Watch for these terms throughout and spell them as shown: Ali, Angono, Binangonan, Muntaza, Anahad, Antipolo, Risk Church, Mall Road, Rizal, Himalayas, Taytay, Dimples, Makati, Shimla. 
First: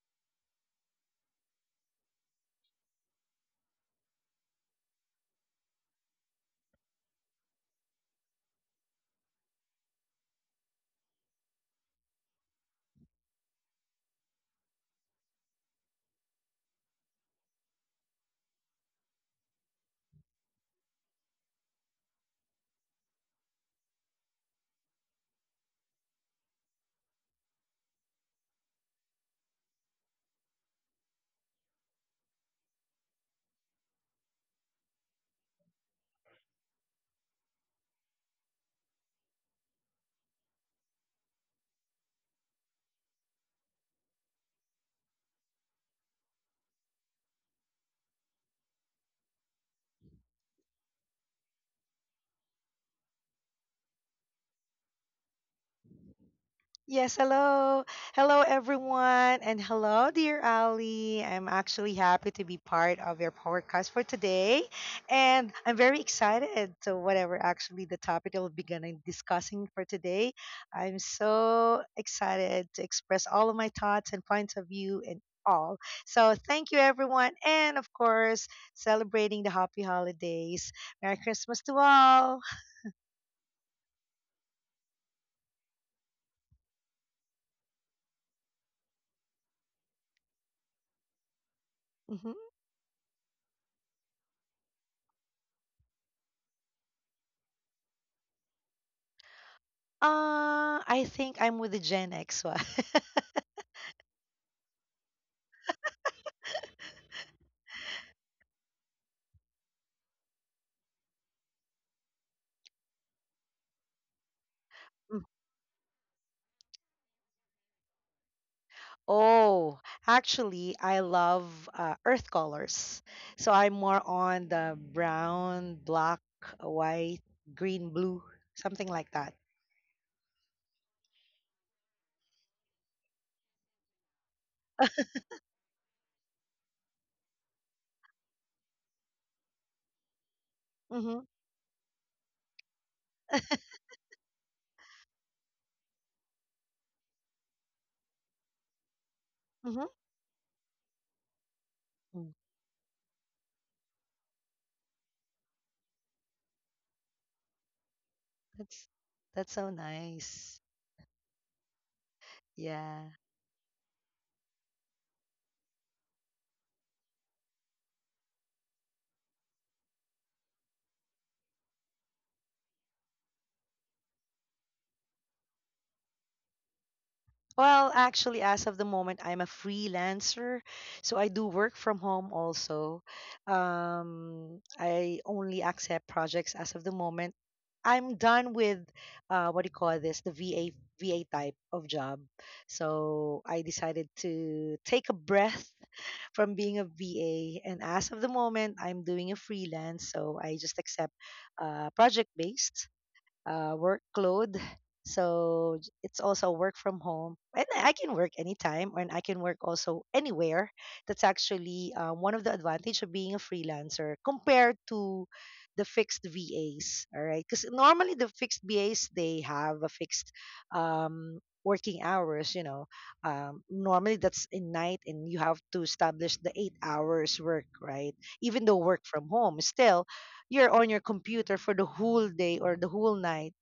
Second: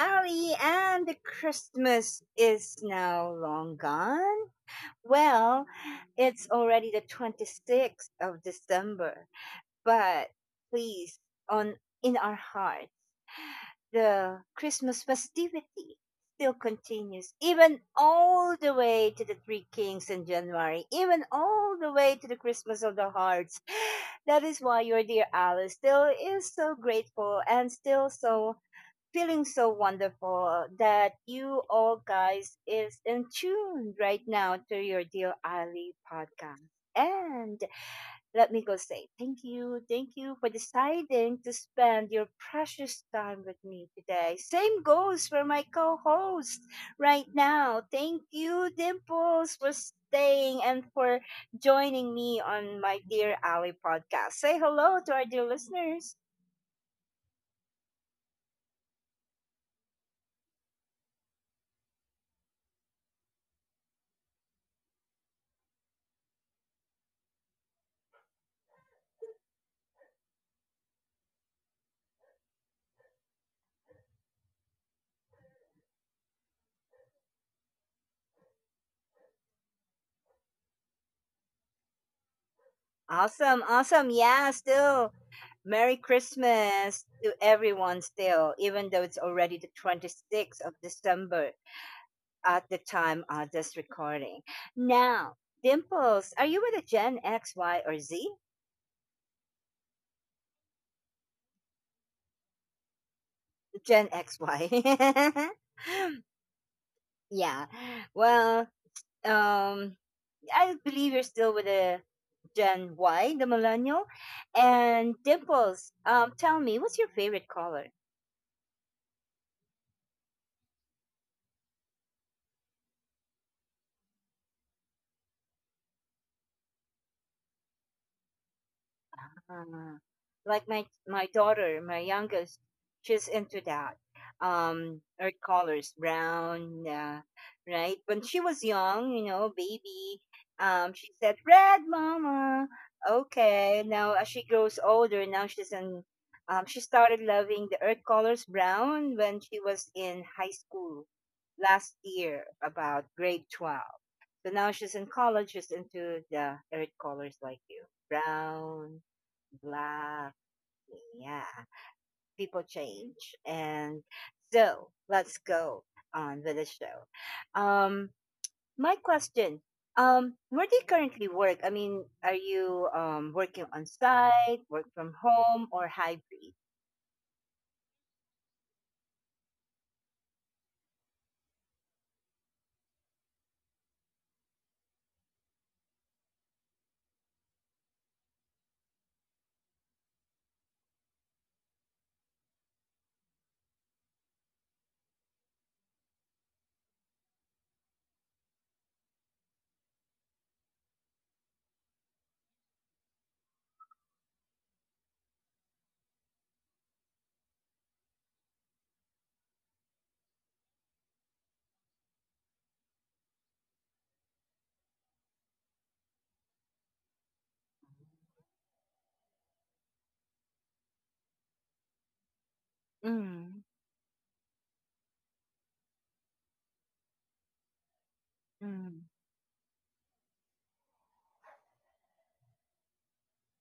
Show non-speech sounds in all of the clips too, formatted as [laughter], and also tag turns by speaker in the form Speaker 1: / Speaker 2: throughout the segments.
Speaker 1: Ali, and Christmas is now long gone. Well, it's already the 26th of December, but please, on in our hearts, the Christmas festivity still continues, even all the way to the Three Kings in January, even all the way to the Christmas of the Hearts. That is why your dear Alice still is so grateful and still so feeling so wonderful that you all guys is in tune right now to your dear Ali podcast. And let me go say thank you for deciding to spend your precious time with me today. Same goes for my co-host right now. Thank you, Dimples, for staying and for joining me on my dear Ali podcast. Say hello to our dear listeners.
Speaker 2: Yes, hello. Hello, everyone. And hello, dear Ali. I'm actually happy to be part of your podcast for today. And I'm very excited to whatever actually the topic that we'll be gonna discussing for today. I'm so excited to express all of my thoughts and points of view and all. So thank you, everyone. And of course, celebrating the happy holidays. Merry Christmas to all.
Speaker 1: Awesome, awesome. Yeah, still. Merry Christmas to everyone still, even though it's already the 26th of December
Speaker 2: hmm
Speaker 1: at the time of this recording. Now, Dimples, are you with a Gen X, Y, or Z?
Speaker 2: I think I'm with the Gen X one. [laughs]
Speaker 1: Gen X, Y. [laughs] Yeah. Well, um, I believe you're still with a Gen Y, the millennial. And
Speaker 2: Mm.
Speaker 1: Dimples, tell me, what's your favorite color?
Speaker 2: Oh, Actually, I love earth colors. So I'm more on the brown, black, white, green, blue, something like that.
Speaker 1: Uh, like my daughter, my youngest, she's into that. Earth colors, brown, right? When she was young, baby, she
Speaker 2: Mm-hmm.
Speaker 1: said red, mama. Okay, now as she grows older, now she's in. She started loving the earth colors brown when she
Speaker 2: Mm-hmm.
Speaker 1: was in high school last year, about grade 12. So now she's in college. She's into the earth colors like you,
Speaker 2: That's
Speaker 1: brown,
Speaker 2: that's so
Speaker 1: black.
Speaker 2: nice.
Speaker 1: Yeah, people
Speaker 2: Yeah.
Speaker 1: change. And so let's go on with the show. Um, my question, where do you currently work? I mean, are you working on site, work from home, or hybrid?
Speaker 2: Well, actually, as of the moment, I'm a freelancer, so I do work from home also. I only accept projects as of the moment. I'm done with what do you call this? The VA type of job. So I decided to take a breath [laughs] from being a VA, and as of the moment, I'm doing a freelance. So I just accept project based work clothes. So it's also work from home, and I can work anytime, and I can work also anywhere. That's actually one of the advantage of being a freelancer compared to the fixed VAs. All right, because normally the fixed VAs they have a fixed um, working hours. You know,
Speaker 1: Mm,
Speaker 2: normally that's in night, and you have to establish the eight hours work. Right, even though work
Speaker 1: mm,
Speaker 2: from home, still you're on your computer for the whole day or the whole night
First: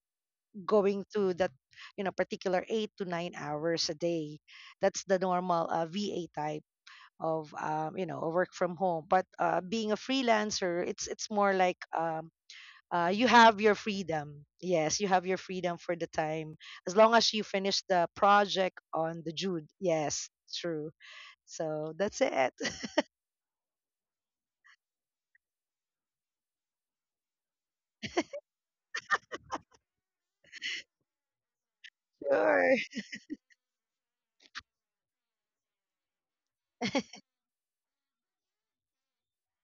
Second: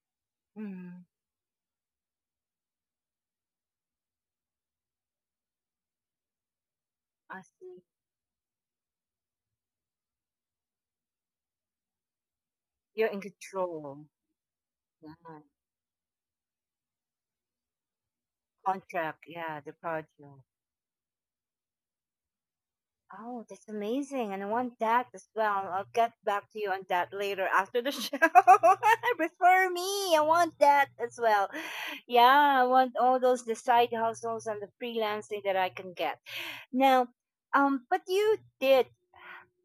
Speaker 1: mm.
Speaker 2: going to that you know particular eight to nine hours a day. That's the normal va type
Speaker 1: I
Speaker 2: of
Speaker 1: see.
Speaker 2: you know work from home. But being a freelancer, it's more like
Speaker 1: You're in
Speaker 2: you have your
Speaker 1: control.
Speaker 2: freedom. Yes, you
Speaker 1: Yeah.
Speaker 2: have your freedom for the time as long as you finish the project on
Speaker 1: Contract,
Speaker 2: the
Speaker 1: yeah,
Speaker 2: June.
Speaker 1: the project.
Speaker 2: Yes, true. So that's it. [laughs]
Speaker 1: Oh, that's amazing. And I want that as well. I'll get back to you on that later after the show. [laughs] Refer me. I want that as well. Yeah, I
Speaker 2: Sure.
Speaker 1: want all those the side hustles and the freelancing that I can get. Now, but you did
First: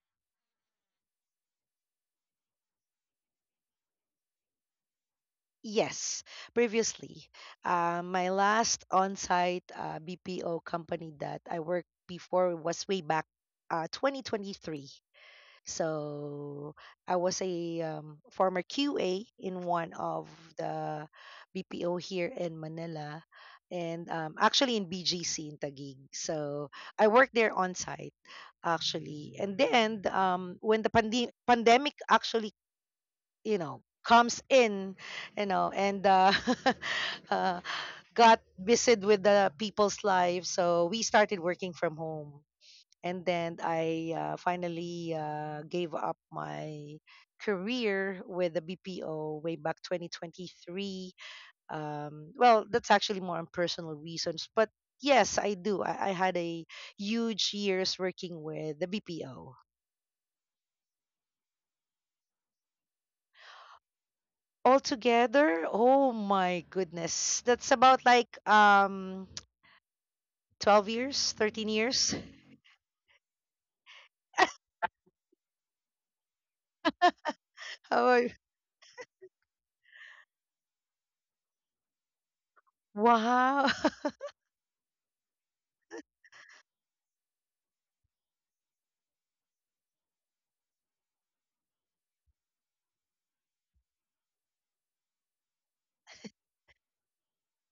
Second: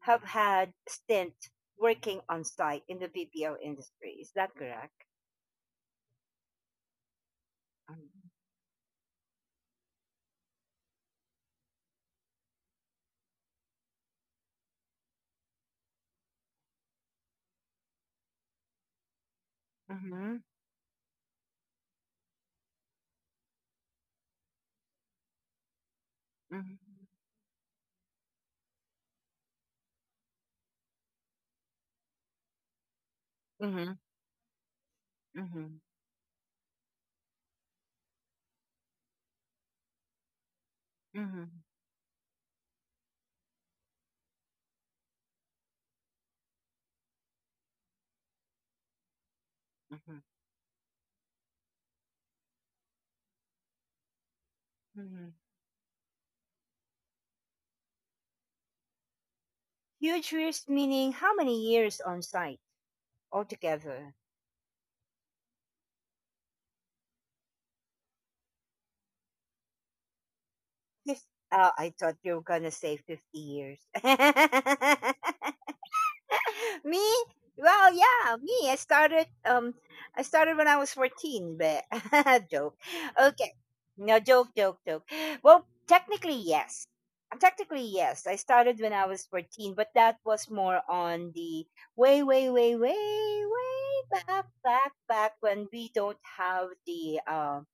Speaker 1: have had stint working on site in the BPO industry. Is that correct?
Speaker 2: Yes, previously, my last on-site BPO company that I worked before was way back 2023. So I was a former QA in one of
Speaker 1: Mm-hmm.
Speaker 2: the BPO here in Manila, and actually in BGC in Taguig. So
Speaker 1: Mm-hmm.
Speaker 2: I worked there on-site actually, and then when the pandemic actually you know
Speaker 1: Mm-hmm.
Speaker 2: comes in, you know,
Speaker 1: Mm-hmm.
Speaker 2: and [laughs] uh, got busy with the people's lives, so we started
Speaker 1: Mm-hmm.
Speaker 2: working from home. And then I finally gave up my career with the bpo way back 2023. Well, that's actually more on personal reasons, but
Speaker 1: Mm-hmm.
Speaker 2: yes, I had a huge years working with the bpo.
Speaker 1: Huge years meaning how many years on site? Altogether.
Speaker 2: Altogether, oh my goodness. That's about like 12
Speaker 1: [laughs] Fif-
Speaker 2: years, 13
Speaker 1: Oh, I
Speaker 2: years.
Speaker 1: thought you were gonna say 50 years.
Speaker 2: [laughs]
Speaker 1: [laughs] Me? Well,
Speaker 2: Oh,
Speaker 1: yeah, me. I started when I was 14, but [laughs] joke. Okay,
Speaker 2: wow.
Speaker 1: no
Speaker 2: [laughs]
Speaker 1: joke, joke, joke. Well, technically, yes. Technically, yes. I started when I was 14, but that was more on the way, way, way, way, way back, back, back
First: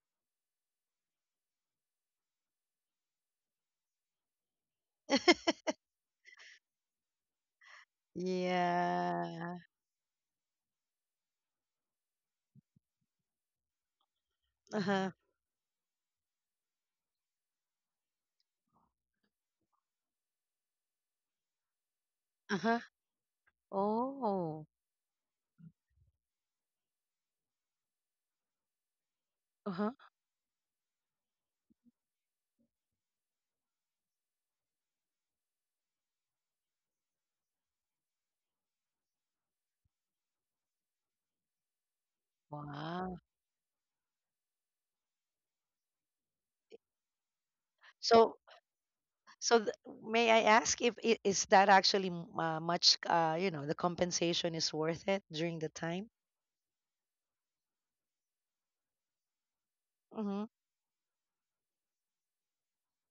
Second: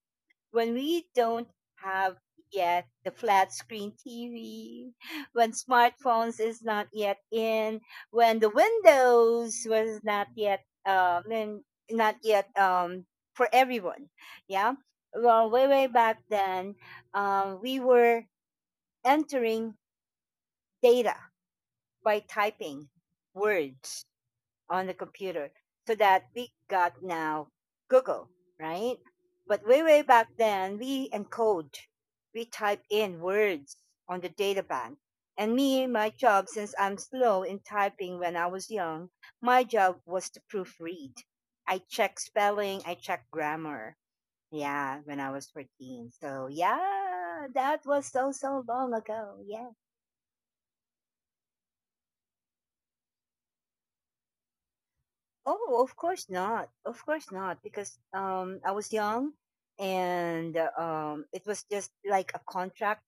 Speaker 1: when we don't have yet the flat screen TV, when smartphones is not yet in, when the
Speaker 2: Yeah.
Speaker 1: Windows was not yet and not yet for everyone. Yeah.
Speaker 2: Uh-huh.
Speaker 1: Well, way way back then, we were entering data by
Speaker 2: Uh-huh.
Speaker 1: typing words
Speaker 2: Oh.
Speaker 1: on the computer so that we got now Google, right? But way,
Speaker 2: Uh-huh.
Speaker 1: way back then, we type in words on the data bank. And my job, since I'm slow in typing when I was young, my job was to proofread. I check spelling, I
Speaker 2: Wow.
Speaker 1: check grammar. Yeah, when I was 14. So, yeah, that was so,
Speaker 2: So
Speaker 1: so long ago.
Speaker 2: so
Speaker 1: Yeah.
Speaker 2: may I ask if is that actually much you know, the compensation is worth it during the
Speaker 1: Oh, of
Speaker 2: time?
Speaker 1: course not. Of course not, because I was young,
Speaker 2: Mm-hmm.
Speaker 1: and it was just like a contract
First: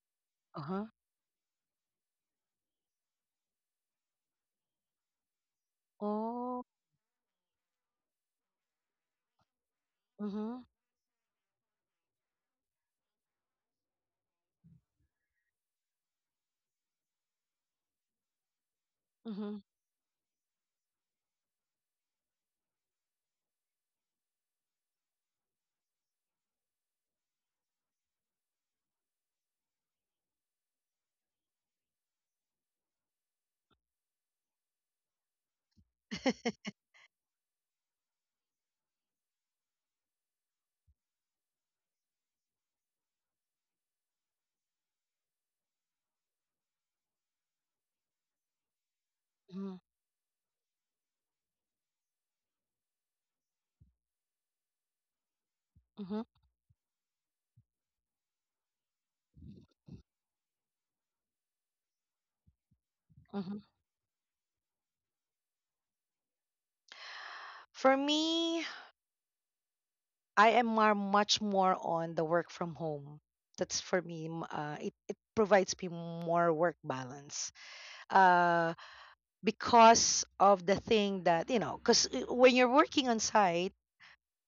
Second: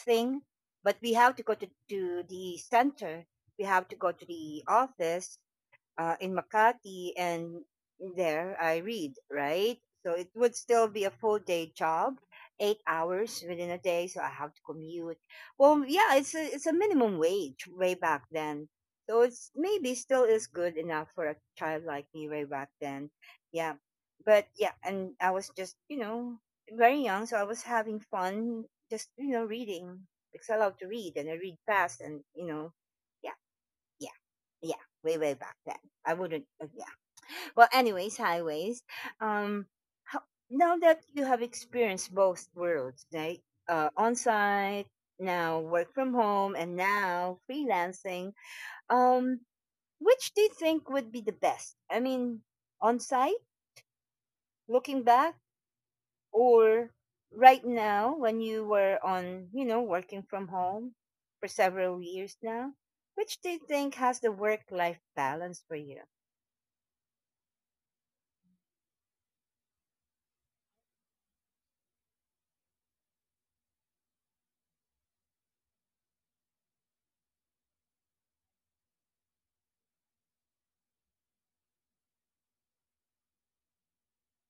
Speaker 1: thing.
Speaker 2: Uh-huh.
Speaker 1: But we have to go to the center. We have to go to the office in
Speaker 2: Oh.
Speaker 1: Makati, and there I read, right? So it would
Speaker 2: Mm-hmm.
Speaker 1: still be a full day job, 8 hours within a day. So I have to commute. Well, yeah, it's a minimum wage way back then. So it's
Speaker 2: Mm-hmm.
Speaker 1: maybe still is good enough for a child like me way back then. Yeah. But yeah, and I was just, very young. So I was having fun just, reading, because I love to read and I read fast and, yeah, yeah yeah, way way back then. I wouldn't. Yeah. Well, anyways, highways. Um, how, now that you have experienced both worlds, right? On site now, work from home, and now freelancing. Um,
Speaker 2: Mm-hmm.
Speaker 1: which do you think would be the best? I mean, on site, looking back, or right now when you were on, working from home for several years now? Which do you
Speaker 2: Mm-hmm.
Speaker 1: think has the work life balance for you?
Speaker 2: For me, I am much more on the work from home. That's for me. It it provides me more work balance uh, because of the thing that, you know, because when you're working on site,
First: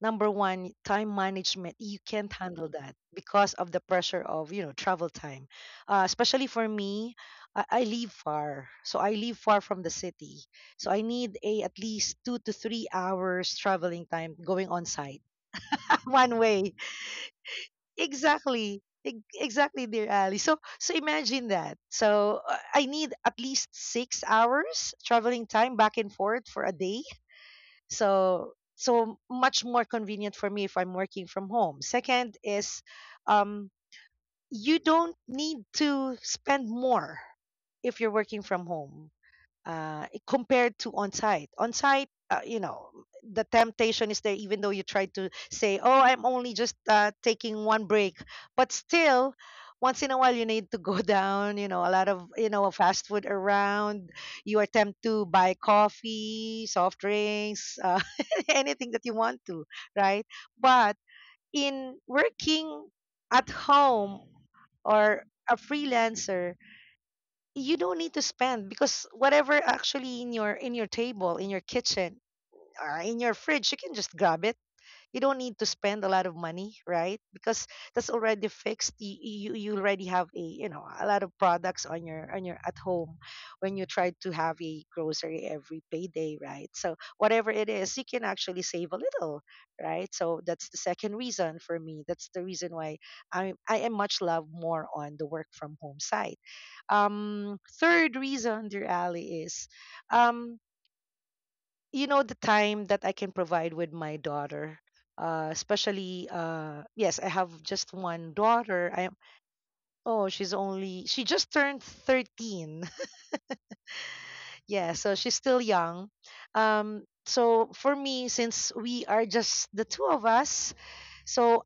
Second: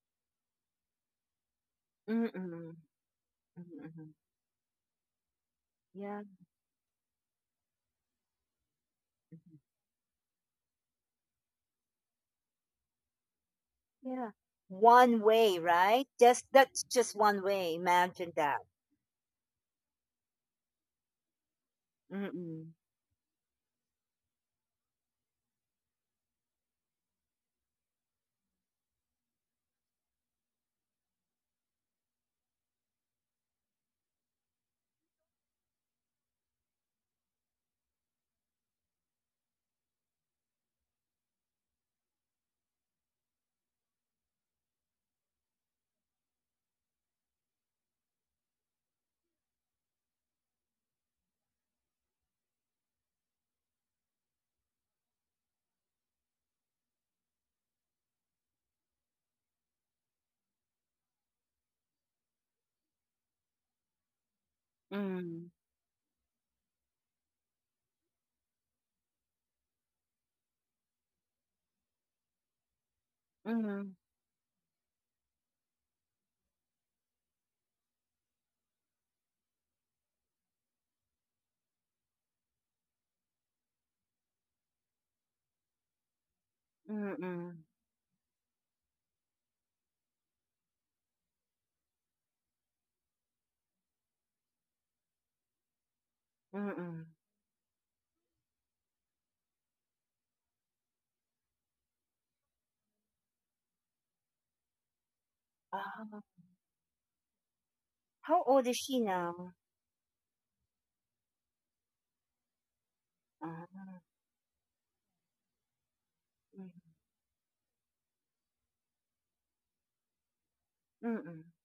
Speaker 2: number one, time management, you can't handle
Speaker 1: Mm-mm.
Speaker 2: that because of the
Speaker 1: Mhm, mhm.
Speaker 2: pressure of, you know, travel time.
Speaker 1: Yeah.
Speaker 2: Especially for me, I live far. So I live
Speaker 1: Mhm.
Speaker 2: far from the city. So I need a at least two to three hours traveling
Speaker 1: Yeah.
Speaker 2: time going on
Speaker 1: One
Speaker 2: site.
Speaker 1: way,
Speaker 2: [laughs]
Speaker 1: right?
Speaker 2: One
Speaker 1: Just
Speaker 2: way.
Speaker 1: that's just one way. Imagine that.
Speaker 2: Exactly. Exactly, dear Ali. So, so imagine that. So,
Speaker 1: Mm-mm.
Speaker 2: I need at least six hours traveling time back and forth for a day. So, so much more convenient for me if I'm working from home. Second is, um, you don't need to spend more if you're working from home compared to on site. On site, you know, the temptation is there, even though you try to say, "Oh, I'm only just taking one break," but still, once in a while, you need to go [laughs] down. You know, a lot of you know fast food around. You attempt to buy coffee, soft drinks, [laughs] anything that you want to, right? But in working at home or
Speaker 1: Mm,
Speaker 2: a freelancer, you don't need to spend because whatever actually in your table, in your kitchen, or in your fridge, you
Speaker 1: mm,
Speaker 2: can just grab it. You don't need to spend a lot of money, right? Because that's already fixed. You already have a you know a lot of products on your at home when you try to have a grocery every payday, right? So whatever
Speaker 1: mm,
Speaker 2: it is, you can actually save a little, right? So that's the second reason for me. That's the reason why I am much love more on the work from home side.
Speaker 1: mm.
Speaker 2: Third reason, dear Ali, is um, you know the time that I can provide with my daughter.
Speaker 1: Ah,
Speaker 2: Especially yes, I have just one
Speaker 1: how old is
Speaker 2: daughter.
Speaker 1: she
Speaker 2: I am,
Speaker 1: now?
Speaker 2: oh, she's only, she just turned 13.
Speaker 1: Ah,
Speaker 2: [laughs] Yeah, so she's still young.
Speaker 1: mm,
Speaker 2: So for me, since we are just the two of us,
Speaker 1: mm-mm,
Speaker 2: so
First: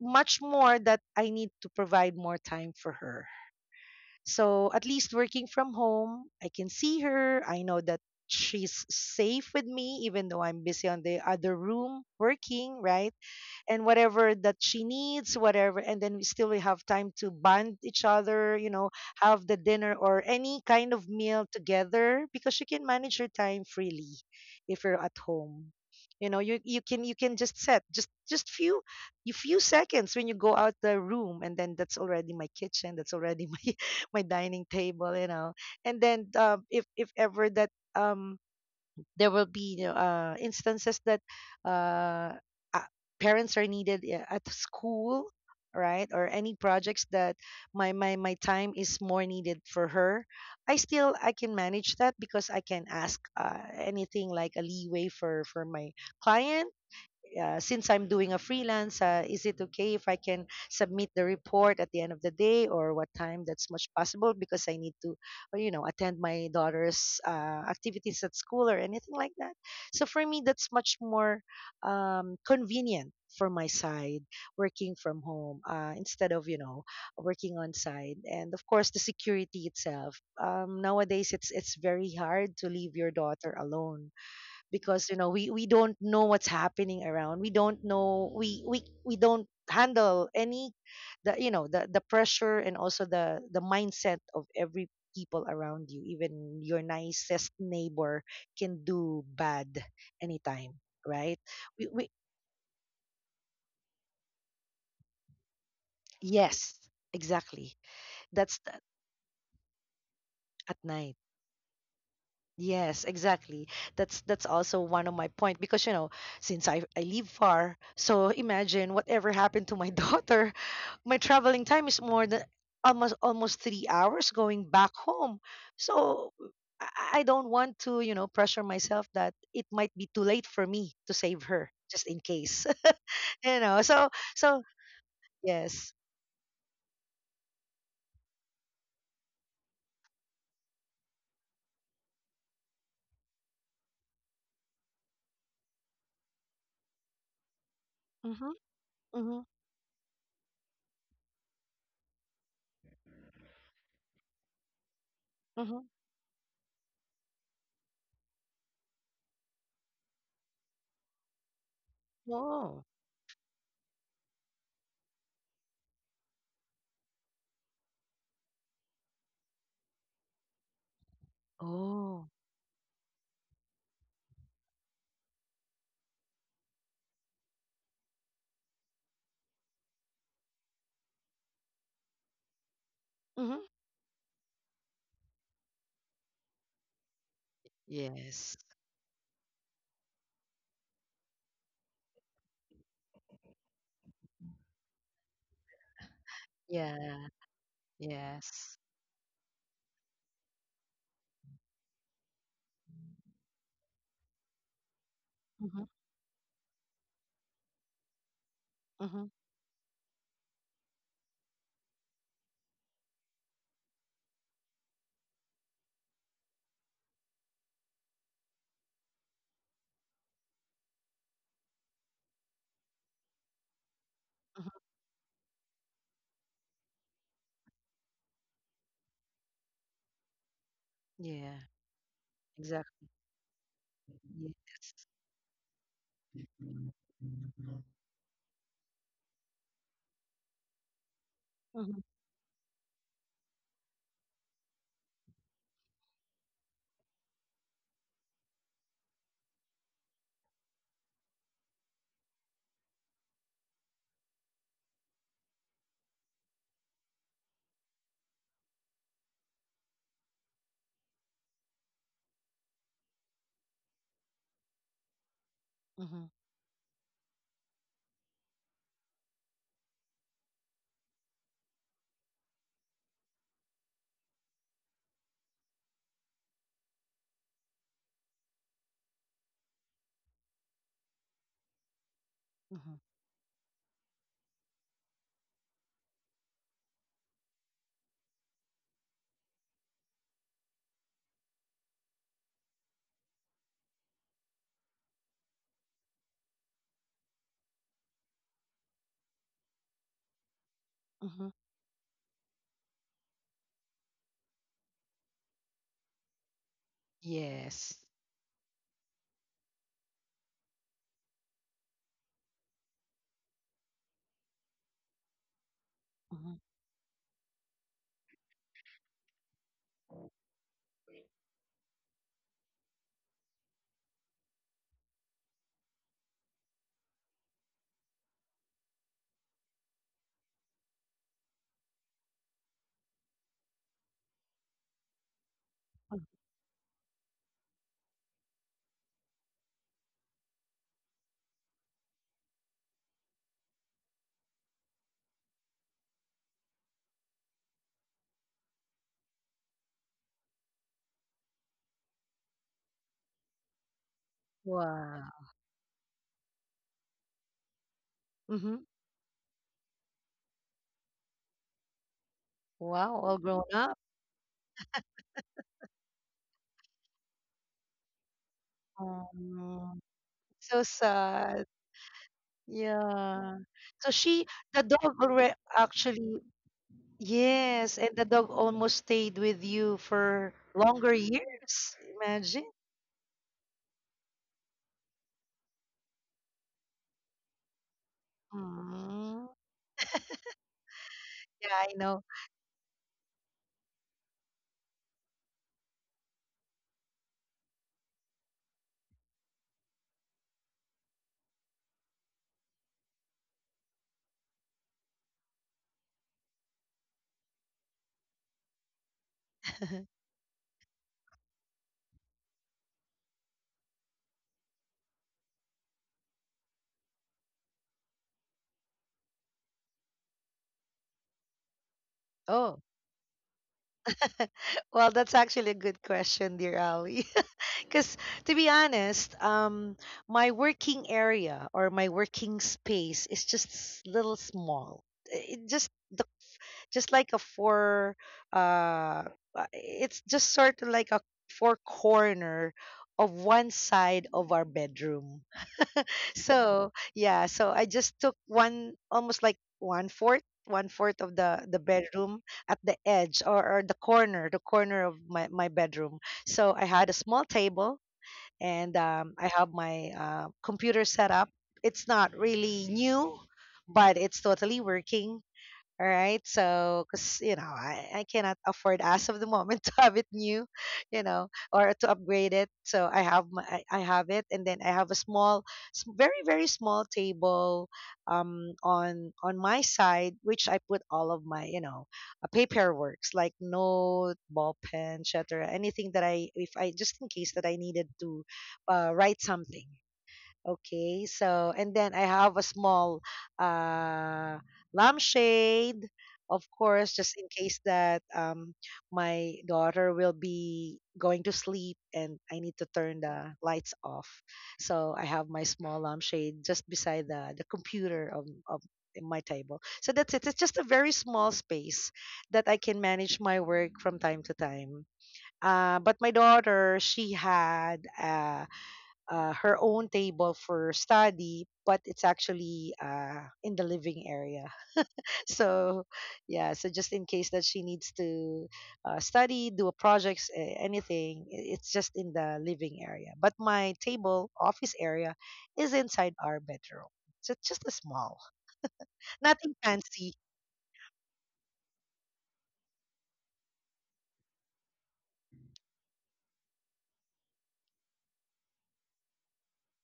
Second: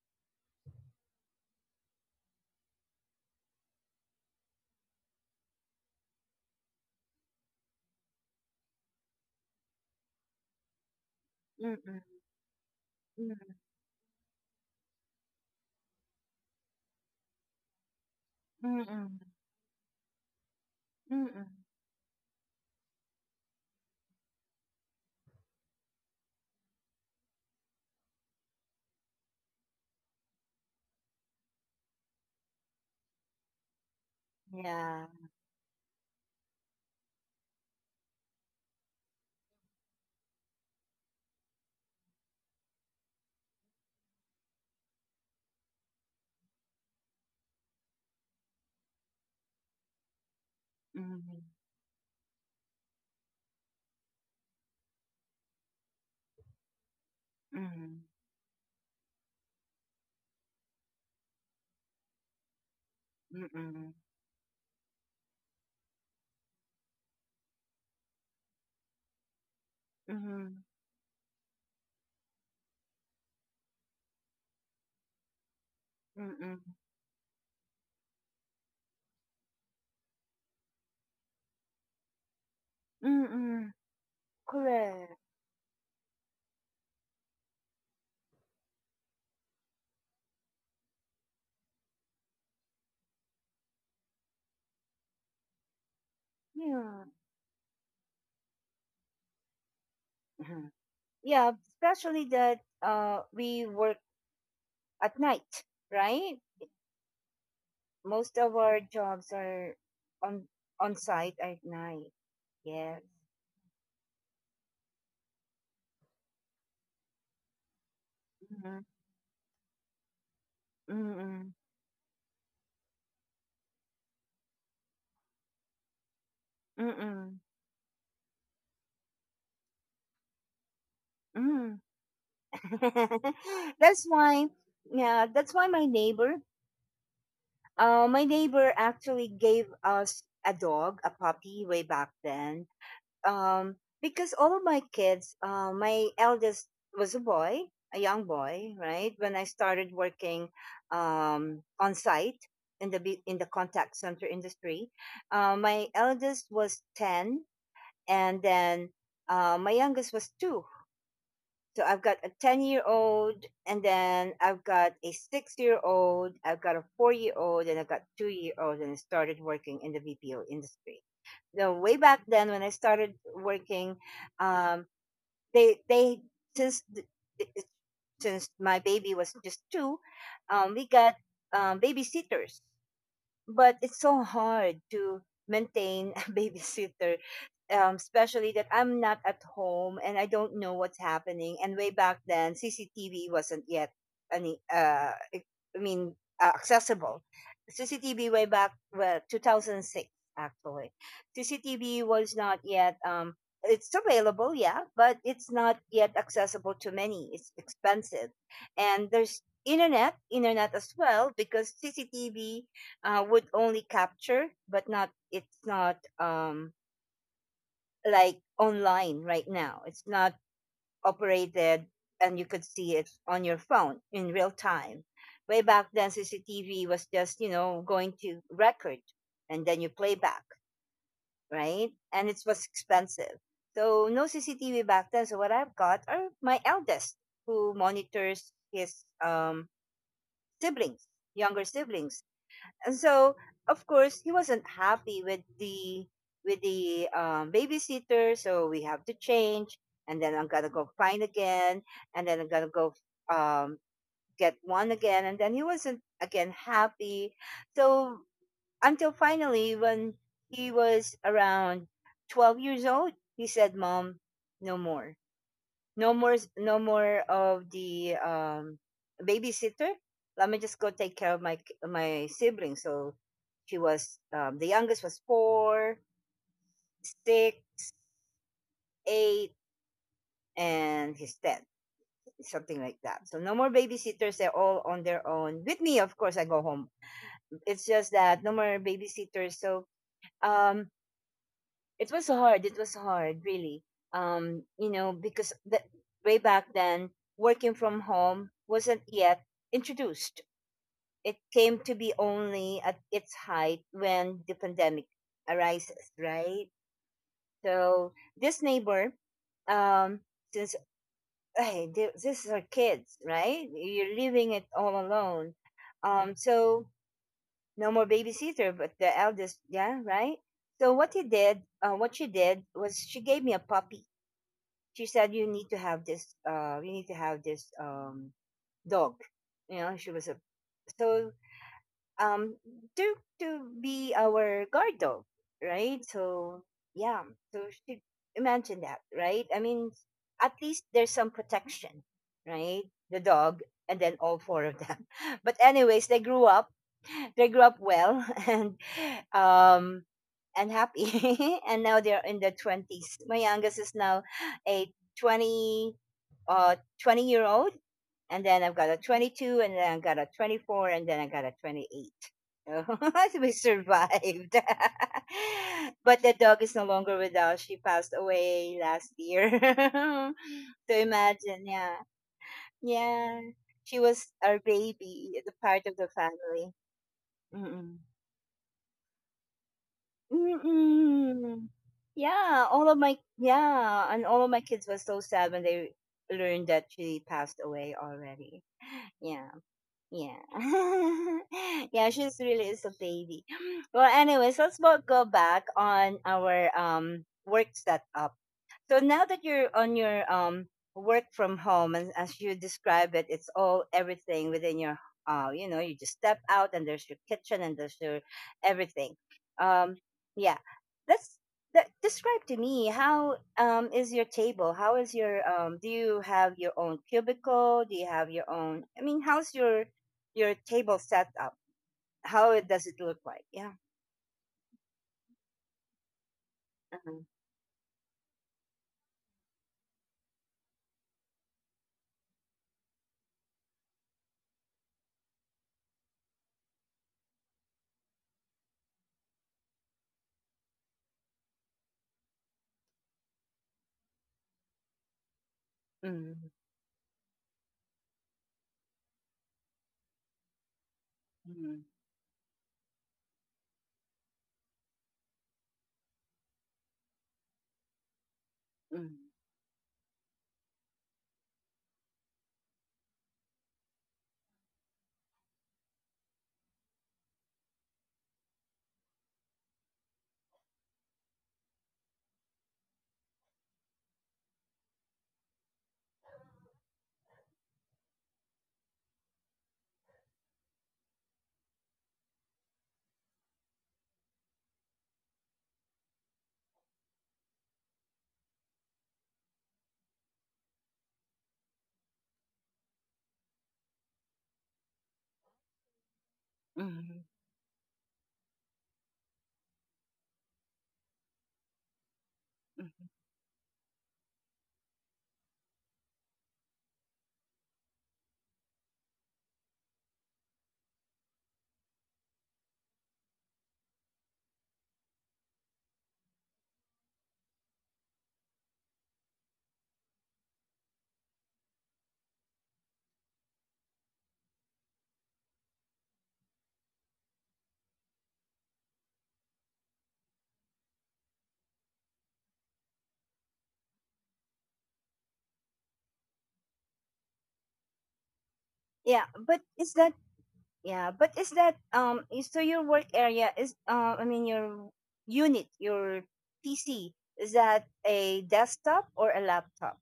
Speaker 2: much more that I need to provide more time for her. So at least working from home, I can see her. I know that she's safe with me, even though I'm busy on the other room
Speaker 1: mm-mm,
Speaker 2: working, right?
Speaker 1: mm-mm,
Speaker 2: And whatever that she needs, whatever. And then we still we have time to bond each other, you know,
Speaker 1: mm-mm,
Speaker 2: have the dinner or any kind of meal
Speaker 1: mm-mm.
Speaker 2: together because she can manage her time freely if you're at home. You know, you can just set just few you few seconds when you go out the room, and then that's already my kitchen, that's already my [laughs] my dining
Speaker 1: Yeah.
Speaker 2: table, you know. And then if if ever that um there will be you know instances that uh, uh, parents are needed at school, right, or any projects that my time is more needed for her, I
Speaker 1: Mm.
Speaker 2: can manage that because I can ask anything like a leeway for my client. Since
Speaker 1: Mm.
Speaker 2: I'm doing a freelance, is it okay if I can submit the report at the end of the day or what time that's much
Speaker 1: Mm-mm.
Speaker 2: possible, because I need to, you know, attend my daughter's activities at school or anything like that. So for me,
Speaker 1: Mm.
Speaker 2: that's much more convenient for my side working from home, instead of, you
Speaker 1: Mm-mm.
Speaker 2: know, working on site. And of course the security itself, nowadays it's very hard to leave your daughter
Speaker 1: Mm-mm.
Speaker 2: alone because you
Speaker 1: Correct.
Speaker 2: know we don't know what's happening around. We don't know, we don't handle any the you know the pressure and also the mindset of every people around you. Even your
Speaker 1: Yeah.
Speaker 2: nicest neighbor can do bad
Speaker 1: Mhm.
Speaker 2: anytime, right?
Speaker 1: Yeah,
Speaker 2: We
Speaker 1: especially that we were at night, right?
Speaker 2: Yes, exactly.
Speaker 1: Most of
Speaker 2: That's the,
Speaker 1: our jobs are on
Speaker 2: at
Speaker 1: on
Speaker 2: night.
Speaker 1: site at night. Yes.
Speaker 2: Yes, exactly. That's also one of my point because you know, since I live far, so
Speaker 1: Mm-hmm.
Speaker 2: imagine whatever happened to my [laughs] daughter, my
Speaker 1: Mm-mm.
Speaker 2: traveling time is more than almost 3 hours going back home. So I I
Speaker 1: Mm-mm.
Speaker 2: don't want to, you know, pressure myself that it might be too late for me to save her
Speaker 1: Mm.
Speaker 2: just in case. [laughs] You
Speaker 1: [laughs]
Speaker 2: know,
Speaker 1: That's
Speaker 2: so
Speaker 1: why,
Speaker 2: so
Speaker 1: yeah, that's why
Speaker 2: yes.
Speaker 1: my neighbor actually gave us a dog, a puppy way back then. um because all of my kids, my eldest was a young
Speaker 2: Mhm.
Speaker 1: boy, right when I
Speaker 2: Mhm.
Speaker 1: started working on site in the contact center industry. My
Speaker 2: Mhm.
Speaker 1: eldest was 10, and then my youngest was 2. So I've got a 10-year
Speaker 2: Oh.
Speaker 1: old, and then I've got a 6-year old, I've got a 4-year old, and I've got 2-year old, and I started working in the VPO industry the way back
Speaker 2: Oh.
Speaker 1: then. When I started working, um, they since th- th- since my baby was just 2, we got babysitters.
Speaker 2: Mhm.
Speaker 1: But it's so hard to maintain a [laughs] babysitter, especially
Speaker 2: Yes.
Speaker 1: that I'm not at home and I don't know what's happening. And way back then, CCTV wasn't yet any I mean accessible
Speaker 2: Yeah.
Speaker 1: CCTV way back,
Speaker 2: Yes.
Speaker 1: well, 2006 actually. CCTV was not yet, it's available, yeah, but it's not yet accessible to many, it's expensive. And
Speaker 2: Mm-hmm.
Speaker 1: there's internet as well, because CCTV would only capture, but not it's not like online right now. It's not operated, and you could see it on your phone in real
Speaker 2: Mm-hmm.
Speaker 1: time. Way back then, CCTV was just going to record, and then you play back,
Speaker 2: Yeah,
Speaker 1: right? And it was
Speaker 2: exactly.
Speaker 1: expensive, so no CCTV back
Speaker 2: Yes.
Speaker 1: then. So what I've got are my
Speaker 2: Mm-hmm.
Speaker 1: eldest, who monitors his siblings, younger
Speaker 2: Mm-hmm.
Speaker 1: siblings. And so, of course, he wasn't happy with the with the babysitter, so we have to change. And then I'm gonna go find again, and then I'm gonna go um, get one again. And then he wasn't again happy. So until finally, when he was around 12 years old, he said, "Mom, no more." No
Speaker 2: Mm-hmm.
Speaker 1: more, no more of the babysitter. Let me just go take care of my siblings. So she was the youngest was 4, 6, 8, and he's 10, something like that. So no more babysitters. They're all on their own. With me, of course, I go home. It's just that no more babysitters. So um, it was hard. It was hard, really. Because way back then, working from home wasn't yet introduced. It
Speaker 2: Mm-hmm.
Speaker 1: came to be only at its height when the pandemic arises, right?
Speaker 2: Yes.
Speaker 1: So this neighbor, um, since, hey, this is her kids, right? You're leaving it all alone. Um,
Speaker 2: Mm-hmm.
Speaker 1: so no more babysitter, but the eldest, yeah, right. So what she did was, she gave me a puppy. She said, you need to have this, dog. She was a, so, um to to be our guard dog, right? So, yeah. So she, imagine that, right? I mean, at least there's some protection, right, the dog, and then all four of them. [laughs] But anyways, they grew up well. [laughs] Um and happy. [laughs] And now they're in their 20s. My youngest is now a
Speaker 2: Wow.
Speaker 1: 20 uh 20 year old, and then I've got
Speaker 2: Mm-hmm.
Speaker 1: a 22, and then I've got a 24, and then I got a 28. [laughs]
Speaker 2: Wow,
Speaker 1: So we
Speaker 2: all grown up.
Speaker 1: survived. [laughs] But the dog is no longer with us. She passed away last year.
Speaker 2: Um,
Speaker 1: [laughs] So
Speaker 2: so
Speaker 1: imagine,
Speaker 2: sad.
Speaker 1: yeah. Yeah.
Speaker 2: Yeah.
Speaker 1: She
Speaker 2: So
Speaker 1: was our
Speaker 2: she, the dog
Speaker 1: baby, the
Speaker 2: already
Speaker 1: part of the
Speaker 2: actually,
Speaker 1: family. Mm-mm.
Speaker 2: yes, and the dog almost stayed with you for longer
Speaker 1: Mm-mm.
Speaker 2: years.
Speaker 1: Yeah,
Speaker 2: Imagine.
Speaker 1: yeah, and all of my kids were so sad when they learned that she passed away already. Yeah.
Speaker 2: Mm.
Speaker 1: Yeah.
Speaker 2: Yeah,
Speaker 1: [laughs]
Speaker 2: I
Speaker 1: Yeah,
Speaker 2: know.
Speaker 1: she's really is a baby. Well, anyways, let's both go back on our work setup. So now that you're on your work from home, and as you describe it, it's all everything within your you just step out and there's your kitchen and there's your everything. Um
Speaker 2: [laughs]
Speaker 1: yeah. Let's describe to me, how, is your table? How is your do you have your own cubicle? Do you have your own, I mean, how's your table set up?
Speaker 2: Oh,
Speaker 1: Does it look like? Yeah.
Speaker 2: well, that's actually a good question, dear
Speaker 1: Uh-huh.
Speaker 2: Ali. Because to be honest, my working area or my working space is just little small. It just the, just like a four. Uh, it's just sort of like a four corner of one side of our bedroom.
Speaker 1: Mm-hmm.
Speaker 2: So yeah, so I just took one almost like one fourth of the
Speaker 1: Mm-hmm.
Speaker 2: bedroom at the edge, or the corner of my my bedroom. So I had a small table and I have my computer set up. It's not really new, but it's totally working. All right. So, because, you know, I cannot afford as of the moment [laughs] to have it new, you know, or to upgrade it. So I have my, I have it. And then I have a small, very, very small table on my side, which I put all of my, you know, paperworks like note, ball pen, etc. Anything that I, if I, just in case that I needed to write something. Okay, so and then I have a small uh lampshade, of
Speaker 1: Mm-hmm.
Speaker 2: course, just in case that my daughter will be going to sleep and I need to
Speaker 1: Mm-hmm.
Speaker 2: turn the lights off. So I have my small lampshade just beside the computer of my table. So that's it. It's just a very small space that I can manage my work from time to time. But my daughter, she had a her own table for study, but it's actually in the living area. [laughs] So, yeah, so just in case that she needs to study, do a projects, anything, it's just in the living area. But my table, office area, is inside our bedroom. So it's just a small,
Speaker 1: Yeah, but
Speaker 2: nothing
Speaker 1: is that
Speaker 2: fancy.
Speaker 1: Yeah, but is that is so your work area is I mean your unit, your PC, is that a desktop or a laptop?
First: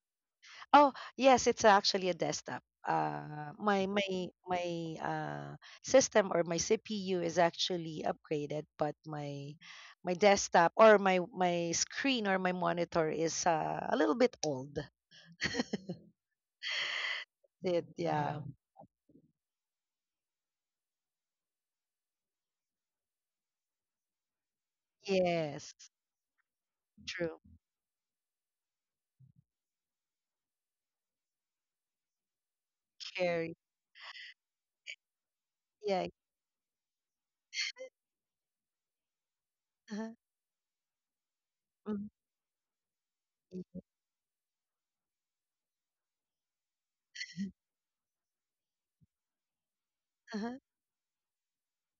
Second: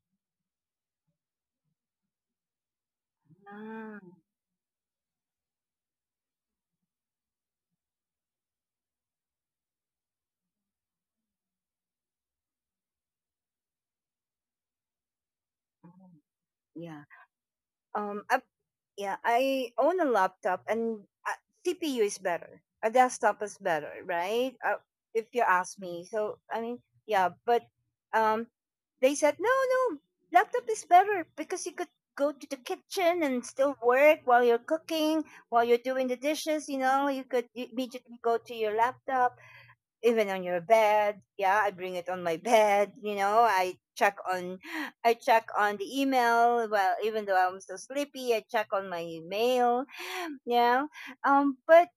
Speaker 2: Oh, yes, it's actually a desktop. Uh, my
Speaker 1: Ah,
Speaker 2: my my uh, system or my CPU is actually upgraded, but my desktop or my screen or my monitor is a little bit old. [laughs]
Speaker 1: mhm, yeah.
Speaker 2: It,
Speaker 1: Um,
Speaker 2: yeah.
Speaker 1: I, yeah, I own a laptop, and uh, CPU is better. A desktop is better, right? If you
Speaker 2: Yes.
Speaker 1: ask me. So I mean, yeah,
Speaker 2: True.
Speaker 1: but um, they said no, no, laptop is better because you could go to the kitchen and
Speaker 2: Carry.
Speaker 1: still work while you're cooking, while you're
Speaker 2: Yeah.
Speaker 1: doing the dishes. You know, you could immediately go to your laptop
Speaker 2: Uh-huh.
Speaker 1: even on your bed. Yeah, I bring
Speaker 2: Mhm.
Speaker 1: it on my bed. You know,
Speaker 2: y-
Speaker 1: [gasps] I check on the email. Well, even though I'm so sleepy, I check on my mail.
Speaker 2: Uh-huh.
Speaker 1: Yeah, but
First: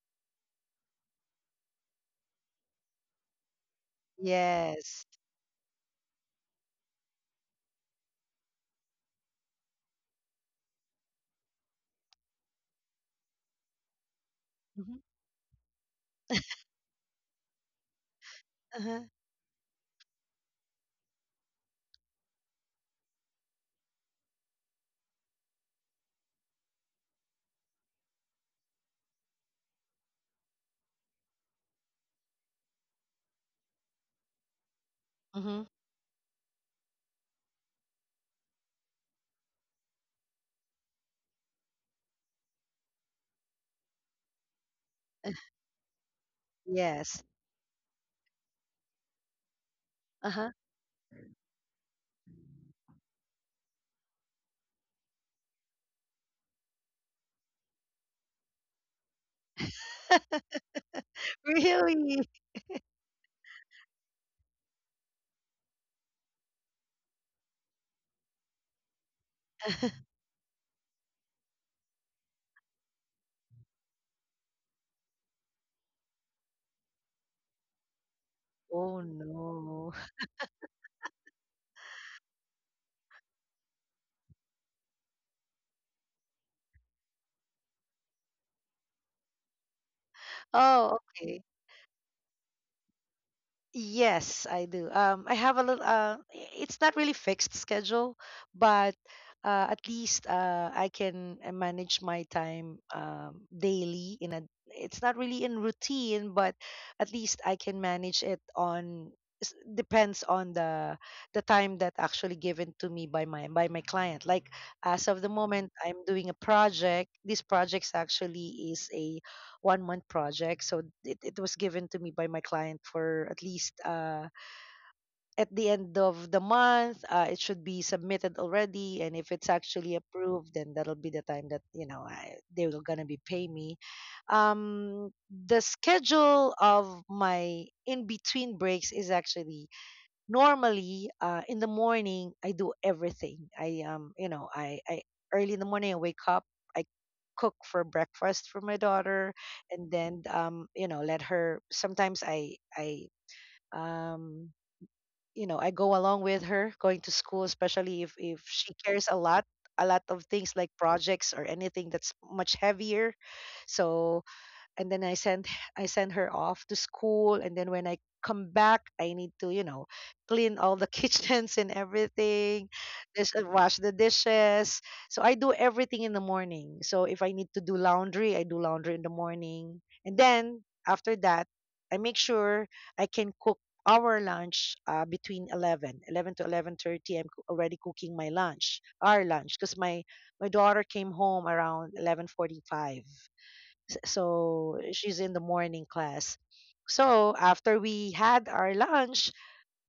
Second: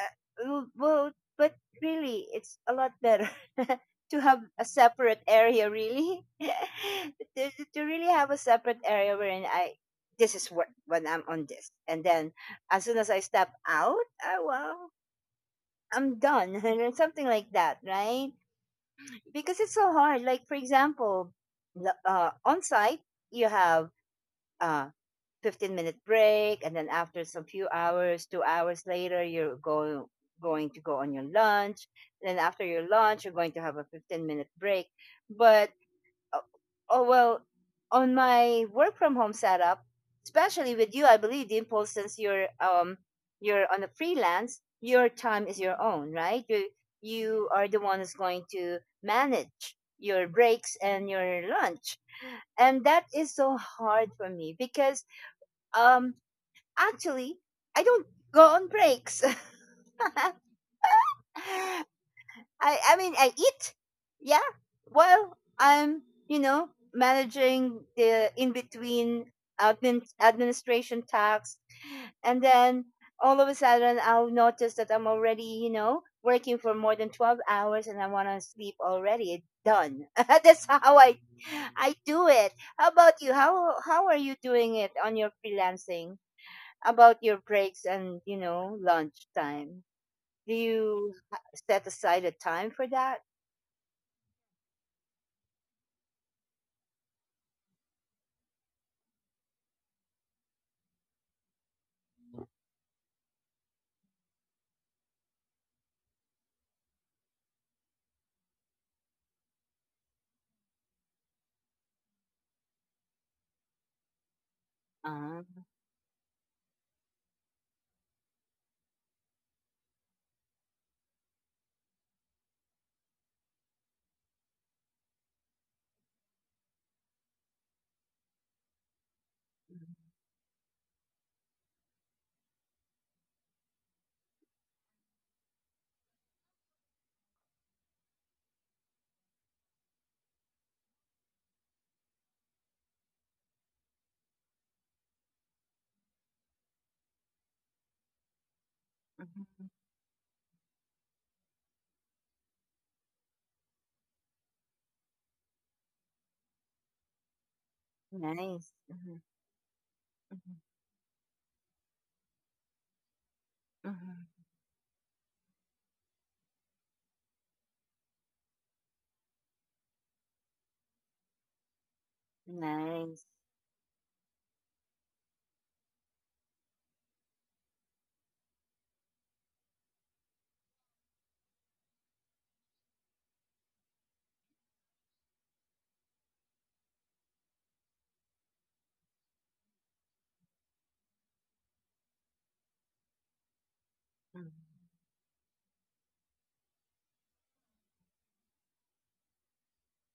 Speaker 1: uh, w- well, but really, it's a lot better [laughs] to have a
Speaker 2: Yes.
Speaker 1: separate area. Really, [laughs] to really have a separate area wherein I. This is what when I'm on this, and then as soon as I step out, well,
Speaker 2: Hmm.
Speaker 1: I'm done, [laughs] and something like that, right?
Speaker 2: Uh-huh.
Speaker 1: Because it's so hard. Like for example, on site you have uh 15-minute break, and then after some few hours, 2 hours later, you're going going to go on your lunch. Then after your lunch, you're going to have a 15-minute break.
Speaker 2: Hmm.
Speaker 1: But Oh, oh, well, on my work from home setup, especially with you, I believe Dimple, since you're on a freelance, your time is your own, right?
Speaker 2: Yes.
Speaker 1: You are the one who's going to manage your
Speaker 2: Uh-huh.
Speaker 1: breaks and your lunch, and that is so hard for me because um actually I don't go on breaks.
Speaker 2: [laughs]
Speaker 1: [laughs]
Speaker 2: Really?
Speaker 1: I mean I eat. Yeah. Well, I'm, you know, managing the in between administration tasks, and then all of a sudden I'll notice that I'm already, you know, working for more than 12 hours, and I want to sleep
Speaker 2: Oh
Speaker 1: already. It's
Speaker 2: no.
Speaker 1: done. [laughs] That's how I do it. How about you? How are you doing it on your freelancing? About your breaks and, you know, lunch time? Do
Speaker 2: Oh,
Speaker 1: you
Speaker 2: okay.
Speaker 1: set aside a time for that?
Speaker 2: Yes, I do. I have a little. It's not really fixed schedule, but at least I can manage my time daily. In a, it's not really in routine, but at least I can manage it on. Depends on the time that actually given to me by my client. Like as of the
Speaker 1: Ah.
Speaker 2: moment, I'm doing a project. This project actually is a 1 month project. So it was given to me by my client for at least at the end of the month. It should be submitted already. And if it's
Speaker 1: Mhm,
Speaker 2: actually approved, then that'll be the time that, you know, I, they were going to be paying me. Um, the schedule of my in between breaks is actually normally in the morning I do everything I early in the morning I wake up I cook for breakfast for my daughter
Speaker 1: mhm.
Speaker 2: and then you know let her sometimes I um you know I go along with her going to school especially if
Speaker 1: Nice.
Speaker 2: she
Speaker 1: Mhm,
Speaker 2: cares a lot of
Speaker 1: mhm,
Speaker 2: things like projects or anything that's much heavier
Speaker 1: mhm.
Speaker 2: so and then I send her off to school and then when I come back I need to, you know, clean all the [laughs] kitchens and everything.
Speaker 1: Nice.
Speaker 2: Just wash the dishes so I do everything in the morning so if I need to do laundry I do laundry in the morning and then after that I make sure I can cook our lunch between 11 to 11:30. I'm already cooking my lunch our lunch because my daughter came home around 11:45 kids,
Speaker 1: Mhm.
Speaker 2: so she's in the morning class. So after we had our lunch,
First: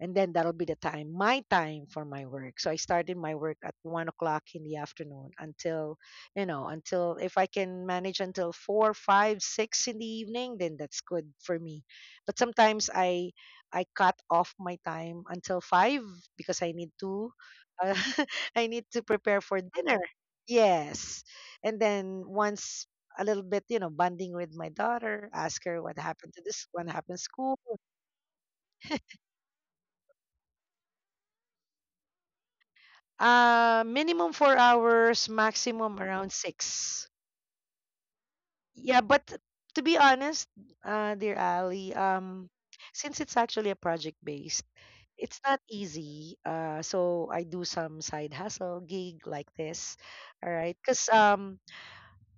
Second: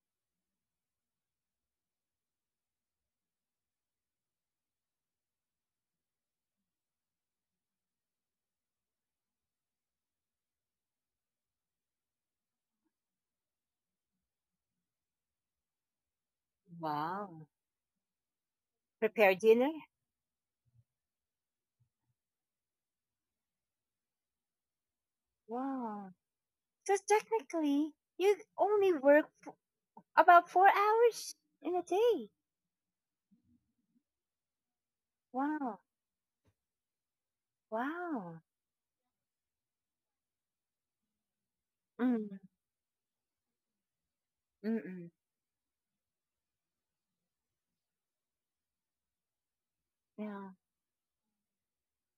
Speaker 2: and then that'll be the time my time for my work so I started my work at 1 o'clock in the afternoon until you know until if I can manage until 4, 5, 6 in the evening then that's good for me but sometimes I cut off my time until five because I need to
Speaker 1: Wow.
Speaker 2: uh, [laughs] I need to prepare
Speaker 1: Prepare
Speaker 2: for
Speaker 1: dinner?
Speaker 2: dinner yes and then once a little bit you know bonding with my daughter ask her what
Speaker 1: Wow.
Speaker 2: happened to this what
Speaker 1: So
Speaker 2: happened to school.
Speaker 1: technically, you only work about 4 hours in a day.
Speaker 2: Minimum 4 hours,
Speaker 1: Wow.
Speaker 2: maximum around 6.
Speaker 1: Wow.
Speaker 2: Yeah, but to be honest, dear Ali,
Speaker 1: Mm.
Speaker 2: since it's actually a project based,
Speaker 1: Mm-mm.
Speaker 2: it's not easy. So I do some side hustle gig like this. All
Speaker 1: Yeah.
Speaker 2: right, because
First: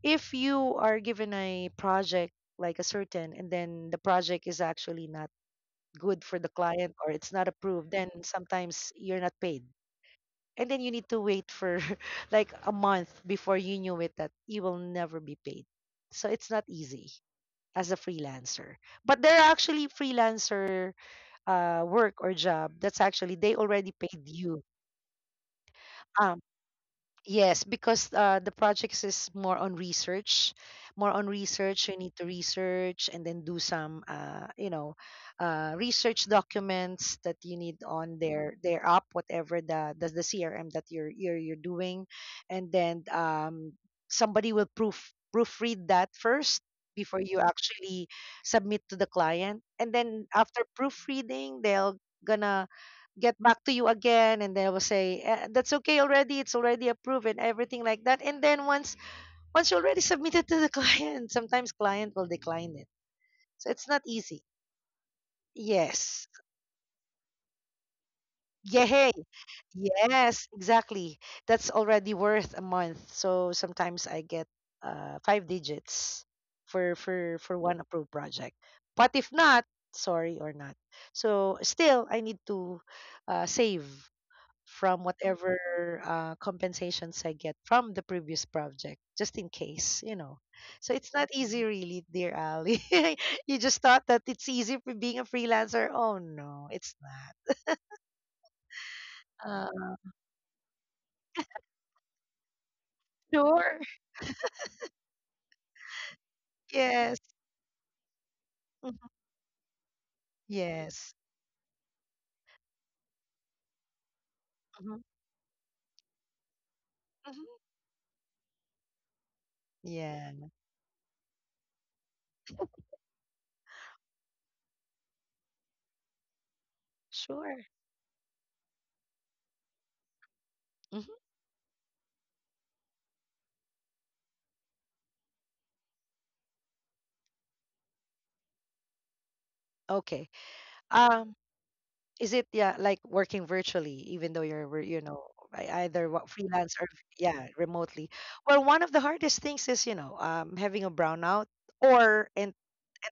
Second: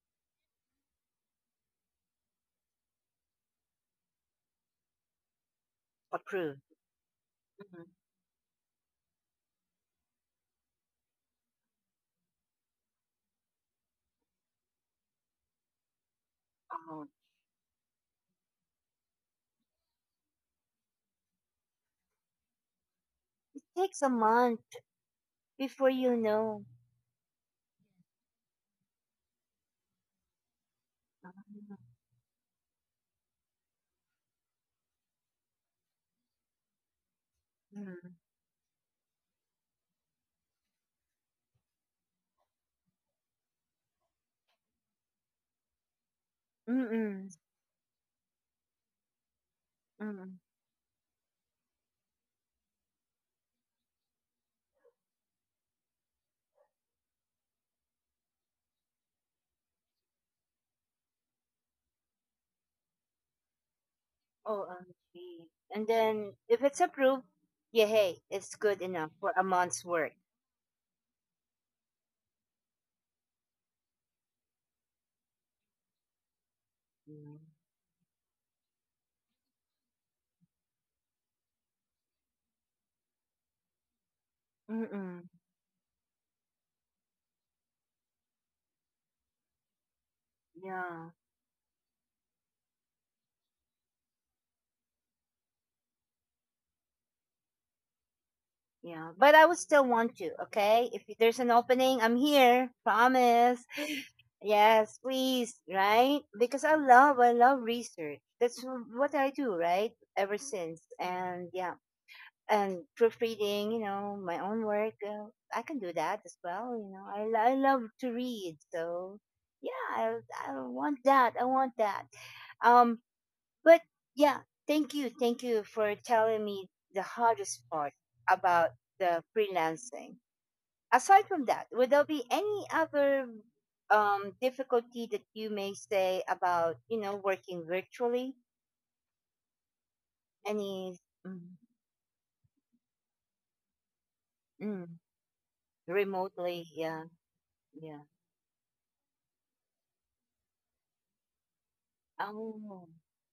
Speaker 2: if you are given a project like a certain, and then the project is actually not good for the
Speaker 1: Approved.
Speaker 2: client or it's not
Speaker 1: Mhm.
Speaker 2: approved, then sometimes you're not paid and then you need to wait for [laughs] like a month before you knew it that you will never be paid. So it's not
Speaker 1: Oh,
Speaker 2: easy as a freelancer. But there are actually freelancer work or job that's actually they
Speaker 1: it
Speaker 2: already
Speaker 1: takes a
Speaker 2: paid
Speaker 1: month
Speaker 2: you.
Speaker 1: before you
Speaker 2: um,
Speaker 1: know.
Speaker 2: Yes, because the projects is more on research, more on
Speaker 1: Mm-mm.
Speaker 2: research. You need to research and then do some, research documents that you need
Speaker 1: Mm-mm.
Speaker 2: on their app, whatever the CRM that you're doing, and then somebody will proofread that first before
Speaker 1: Mm-mm.
Speaker 2: you actually submit to the client, and then
Speaker 1: Mm.
Speaker 2: after proofreading, they'll gonna get back to you again and they will say "Eh, that's okay already it's already approved and everything like that and then once you already [laughs] submitted to the [laughs] client sometimes client will decline it so it's not easy
Speaker 1: OMG. And
Speaker 2: yes
Speaker 1: then if it's approved, yeah, hey, it's good
Speaker 2: yay
Speaker 1: enough for a month's work.
Speaker 2: yes exactly that's already worth a month so sometimes I get five digits for for
Speaker 1: Mm.
Speaker 2: for one approved project but if not sorry or not so still I need to save from
Speaker 1: Mm-mm.
Speaker 2: whatever compensations I get from the previous project, just in case, you know. So
Speaker 1: Yeah,
Speaker 2: it's not easy, really, dear Ali. [laughs] You just thought that it's easy for being a freelancer. Oh, no, it's
Speaker 1: yeah. But I would still
Speaker 2: not.
Speaker 1: want to, okay? If there's an opening, I'm here. Promise. [gasps] [laughs]
Speaker 2: Sure.
Speaker 1: Yes, please, right? Because I
Speaker 2: Yes.
Speaker 1: love research. That's what
Speaker 2: Mhm.
Speaker 1: I do, right? Ever since.
Speaker 2: Yes.
Speaker 1: And yeah. And proofreading, you know, my own work.
Speaker 2: Mhm.
Speaker 1: I can do that as well. You know, I
Speaker 2: Mhm.
Speaker 1: love to read, so yeah, I
Speaker 2: Yeah.
Speaker 1: want that. I want that. Um, but yeah, thank you for telling me the hardest
Speaker 2: Sure.
Speaker 1: part about the freelancing. Aside
Speaker 2: Hmm.
Speaker 1: from that, would there be any other difficulty that you may say about, you know, working virtually?
Speaker 2: Okay.
Speaker 1: Any mm,
Speaker 2: Um. Is it, yeah, like working virtually, even though you're
Speaker 1: mm,
Speaker 2: you know either what
Speaker 1: remotely?
Speaker 2: freelance
Speaker 1: Yeah,
Speaker 2: or yeah
Speaker 1: yeah.
Speaker 2: remotely? Well, one of the hardest things is you know having a brownout or
Speaker 1: Oh,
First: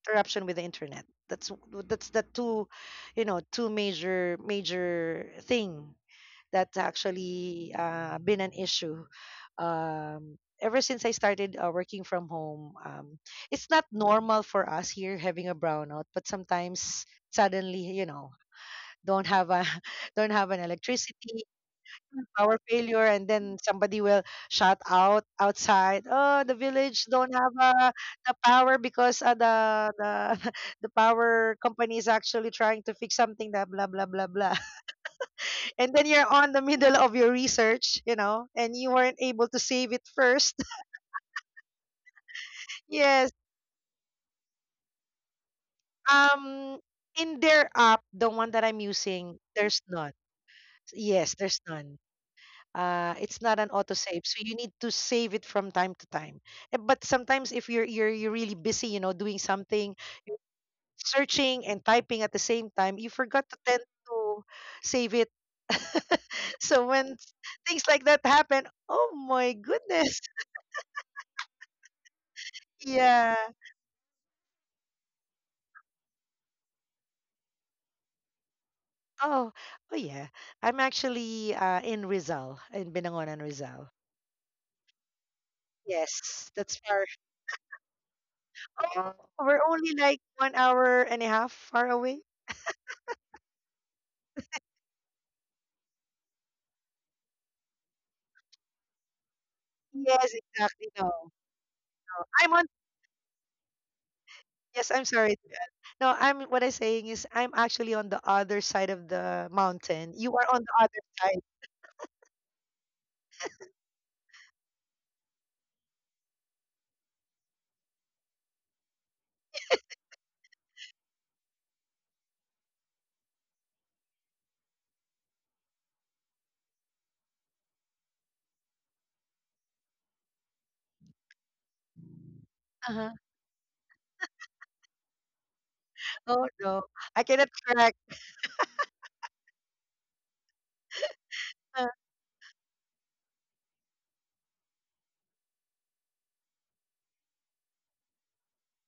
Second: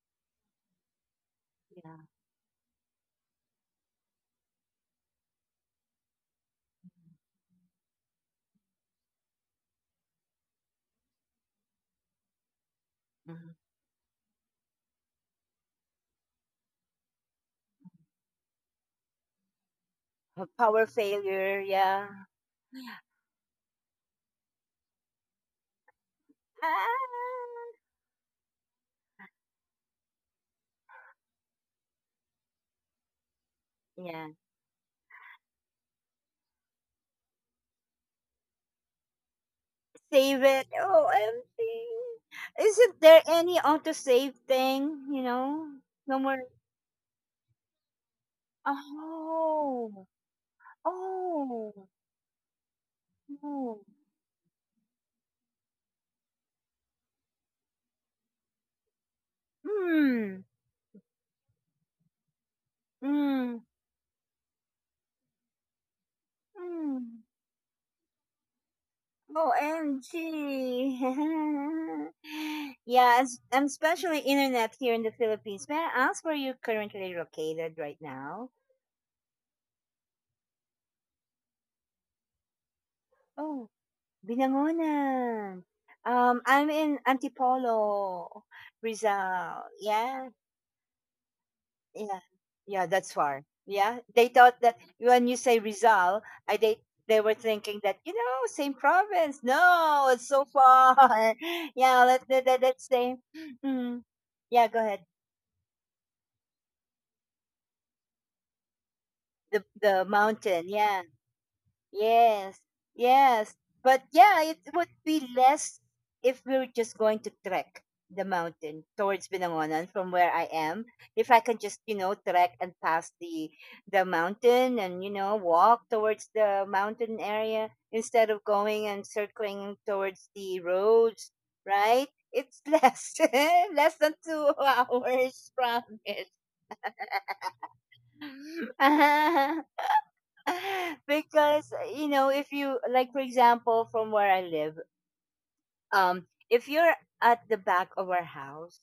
Speaker 2: interruption with the internet. That's
Speaker 1: yeah.
Speaker 2: that's the two, you know, two major thing that's actually been an issue. Ever since I started working from home,
Speaker 1: Mhm.
Speaker 2: it's not normal for us here having a brownout, but sometimes suddenly, you know, don't have a [laughs] don't
Speaker 1: Her
Speaker 2: have an
Speaker 1: power
Speaker 2: electricity
Speaker 1: failure, yeah.
Speaker 2: power failure and then somebody will shout out outside oh the village don't have
Speaker 1: Ah,
Speaker 2: the power because the [laughs] the power company is actually trying to fix something that blah blah blah
Speaker 1: yeah.
Speaker 2: blah [laughs] and then you're on the middle of your research you know and you weren't able to save it
Speaker 1: Save
Speaker 2: first.
Speaker 1: it. OMG.
Speaker 2: [laughs]
Speaker 1: Isn't there
Speaker 2: Yes.
Speaker 1: any auto save thing, you know? Somewhere.
Speaker 2: um in their app, the one that I'm using, there's
Speaker 1: Oh,
Speaker 2: none. Yes, there's
Speaker 1: oh,
Speaker 2: none. It's not an
Speaker 1: oh.
Speaker 2: autosave so you need to save it from time to time. Eh, but sometimes if you're really busy you know doing something,
Speaker 1: Mm,
Speaker 2: searching and typing at the same time, you forgot to
Speaker 1: mm,
Speaker 2: tend to save it. [laughs] So
Speaker 1: mm.
Speaker 2: things like that happen, oh my goodness.
Speaker 1: OMG.
Speaker 2: [laughs]
Speaker 1: [laughs] Yeah,
Speaker 2: Yeah.
Speaker 1: and especially internet here in the Philippines. May I ask where you're currently located right now?
Speaker 2: Oh. Oh yeah, I'm actually in rizal, in binangonan
Speaker 1: Oh.
Speaker 2: rizal.
Speaker 1: Binangonan.
Speaker 2: Yes,
Speaker 1: I'm
Speaker 2: that's
Speaker 1: in
Speaker 2: far.
Speaker 1: Antipolo,
Speaker 2: Oh, we're
Speaker 1: Rizal.
Speaker 2: only like
Speaker 1: Yeah,
Speaker 2: 1 hour and a half far away.
Speaker 1: yeah, yeah. That's far. Yeah, they thought that when you say Rizal, I they were thinking that, you know, same province. No,
Speaker 2: Yes,
Speaker 1: it's so
Speaker 2: exactly.
Speaker 1: far.
Speaker 2: No,
Speaker 1: [laughs] Yeah,
Speaker 2: I'm on.
Speaker 1: let's say. Mm, yeah, go
Speaker 2: Yes, I'm
Speaker 1: ahead.
Speaker 2: sorry. No, I'm what I'm saying is I'm actually on the other side of the
Speaker 1: The
Speaker 2: mountain. You are on the
Speaker 1: mountain.
Speaker 2: other
Speaker 1: Yeah.
Speaker 2: side.
Speaker 1: Yes, yes. But yeah, it would be less if we're just going to trek the mountain towards Binangonan from where I am. If I can just, you know, trek and pass the mountain and, you know, walk towards the mountain area instead of going and circling towards the roads, right? It's
Speaker 2: Uh-huh.
Speaker 1: less [laughs] less than 2 hours, promise.
Speaker 2: Oh no, I cannot track.
Speaker 1: [laughs] [laughs] Because
Speaker 2: Uh,
Speaker 1: you know, if you like, for example, from where I live if you're at the back of our house,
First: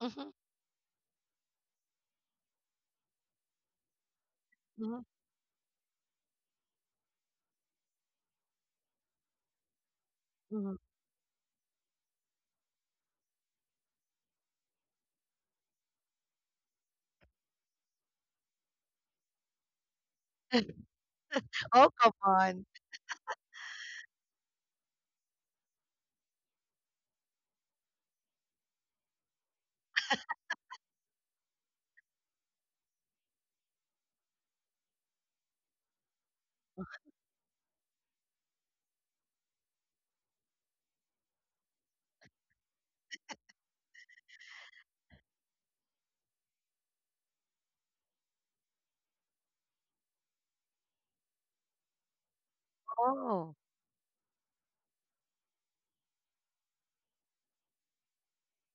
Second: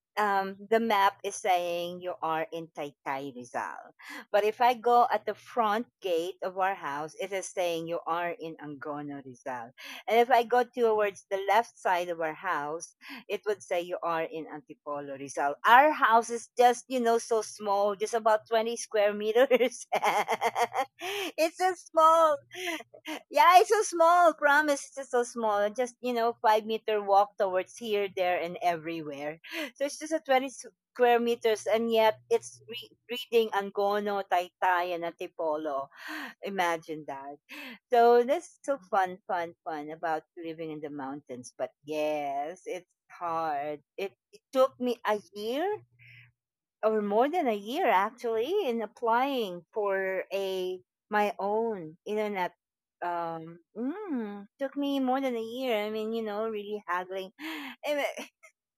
Speaker 2: mhm,
Speaker 1: the map is saying you are in Taytay, Rizal. But if I
Speaker 2: mhm,
Speaker 1: go at the front gate of our house, it is saying you are in Angono, Rizal. And if I go
Speaker 2: mhm.
Speaker 1: towards the left side of our house, it would say you are in Antipolo, Rizal. Our house is just, you know, so small, just about 20 square meters. [laughs] It's so
Speaker 2: Oh come
Speaker 1: small.
Speaker 2: on.
Speaker 1: Yeah, it's so small. Promise, it's just so small. Just, you know, 5 meter walk towards here, there, and everywhere, so it's just a 20 square meters, and yet it's reading Angono, Taytay, and Antipolo. [gasps] [sighs] Imagine that. So that's so fun, fun, fun about living in the mountains. But yes, it's hard. It took me a year or more than a year actually in applying for a my own internet
Speaker 2: Oh,
Speaker 1: took me more than a year, I mean, you know, really haggling. [sighs] Anyway,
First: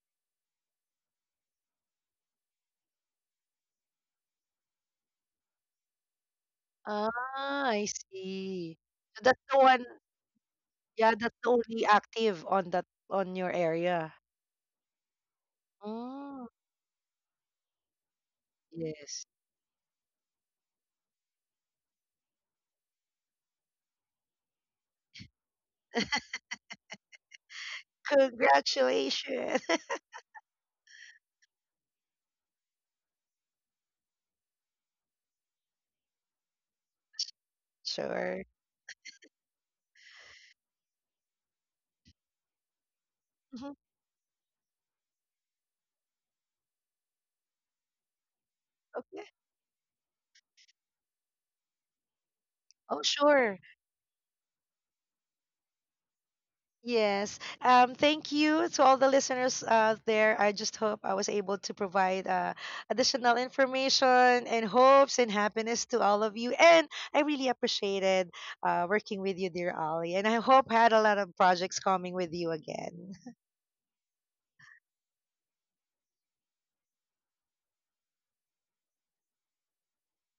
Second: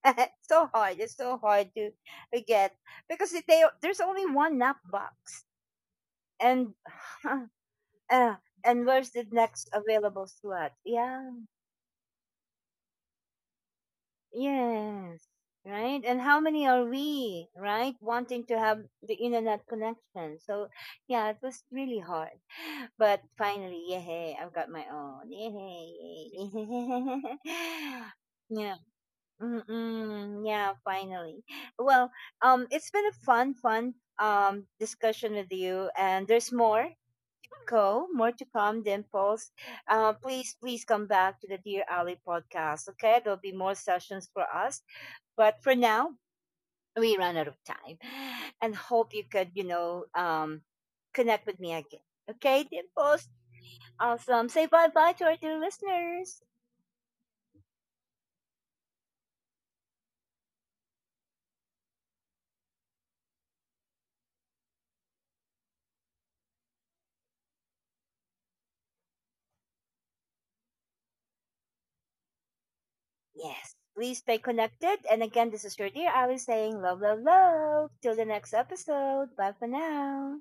Speaker 1: [laughs] so hard. It's so hard to get because they there's only one nap box, and
Speaker 2: ah,
Speaker 1: [sighs]
Speaker 2: I
Speaker 1: [laughs] uh,
Speaker 2: see.
Speaker 1: and where's
Speaker 2: So
Speaker 1: the
Speaker 2: that's the
Speaker 1: next
Speaker 2: one.
Speaker 1: available slot?
Speaker 2: Yeah,
Speaker 1: Yeah,
Speaker 2: that's the only active on that on your area.
Speaker 1: yes, right. And how
Speaker 2: Oh
Speaker 1: many are we wanting to have the
Speaker 2: yes.
Speaker 1: internet connection? So yeah, it was really hard, but finally, yeah, I've got my own. Yay! [laughs]
Speaker 2: Congratulations. [laughs]
Speaker 1: Mm-mm, yeah, finally. Well, it's been a fun, fun discussion with you, and there's more to go, more to
Speaker 2: Sure.
Speaker 1: come. The impulse. Please come back to the Dear Ali podcast. Okay, there'll be more
Speaker 2: Mhm.
Speaker 1: sessions for us, but for now, we ran out of time, and hope you
Speaker 2: Okay.
Speaker 1: could, you know, connect with me again. Okay, the
Speaker 2: Oh
Speaker 1: impulse.
Speaker 2: sure.
Speaker 1: Awesome. Say bye bye to our dear listeners.
Speaker 2: Yes. Thank you to all the listeners out there. I just hope I was able to provide additional information and hopes and happiness to all of you. And I really appreciated working with you, dear Ali. And I hope I had a lot of projects coming with you again.
Speaker 1: Yes. Please stay connected. And again, this is your dear Ali saying love, love, love. Till the next episode. Bye for now.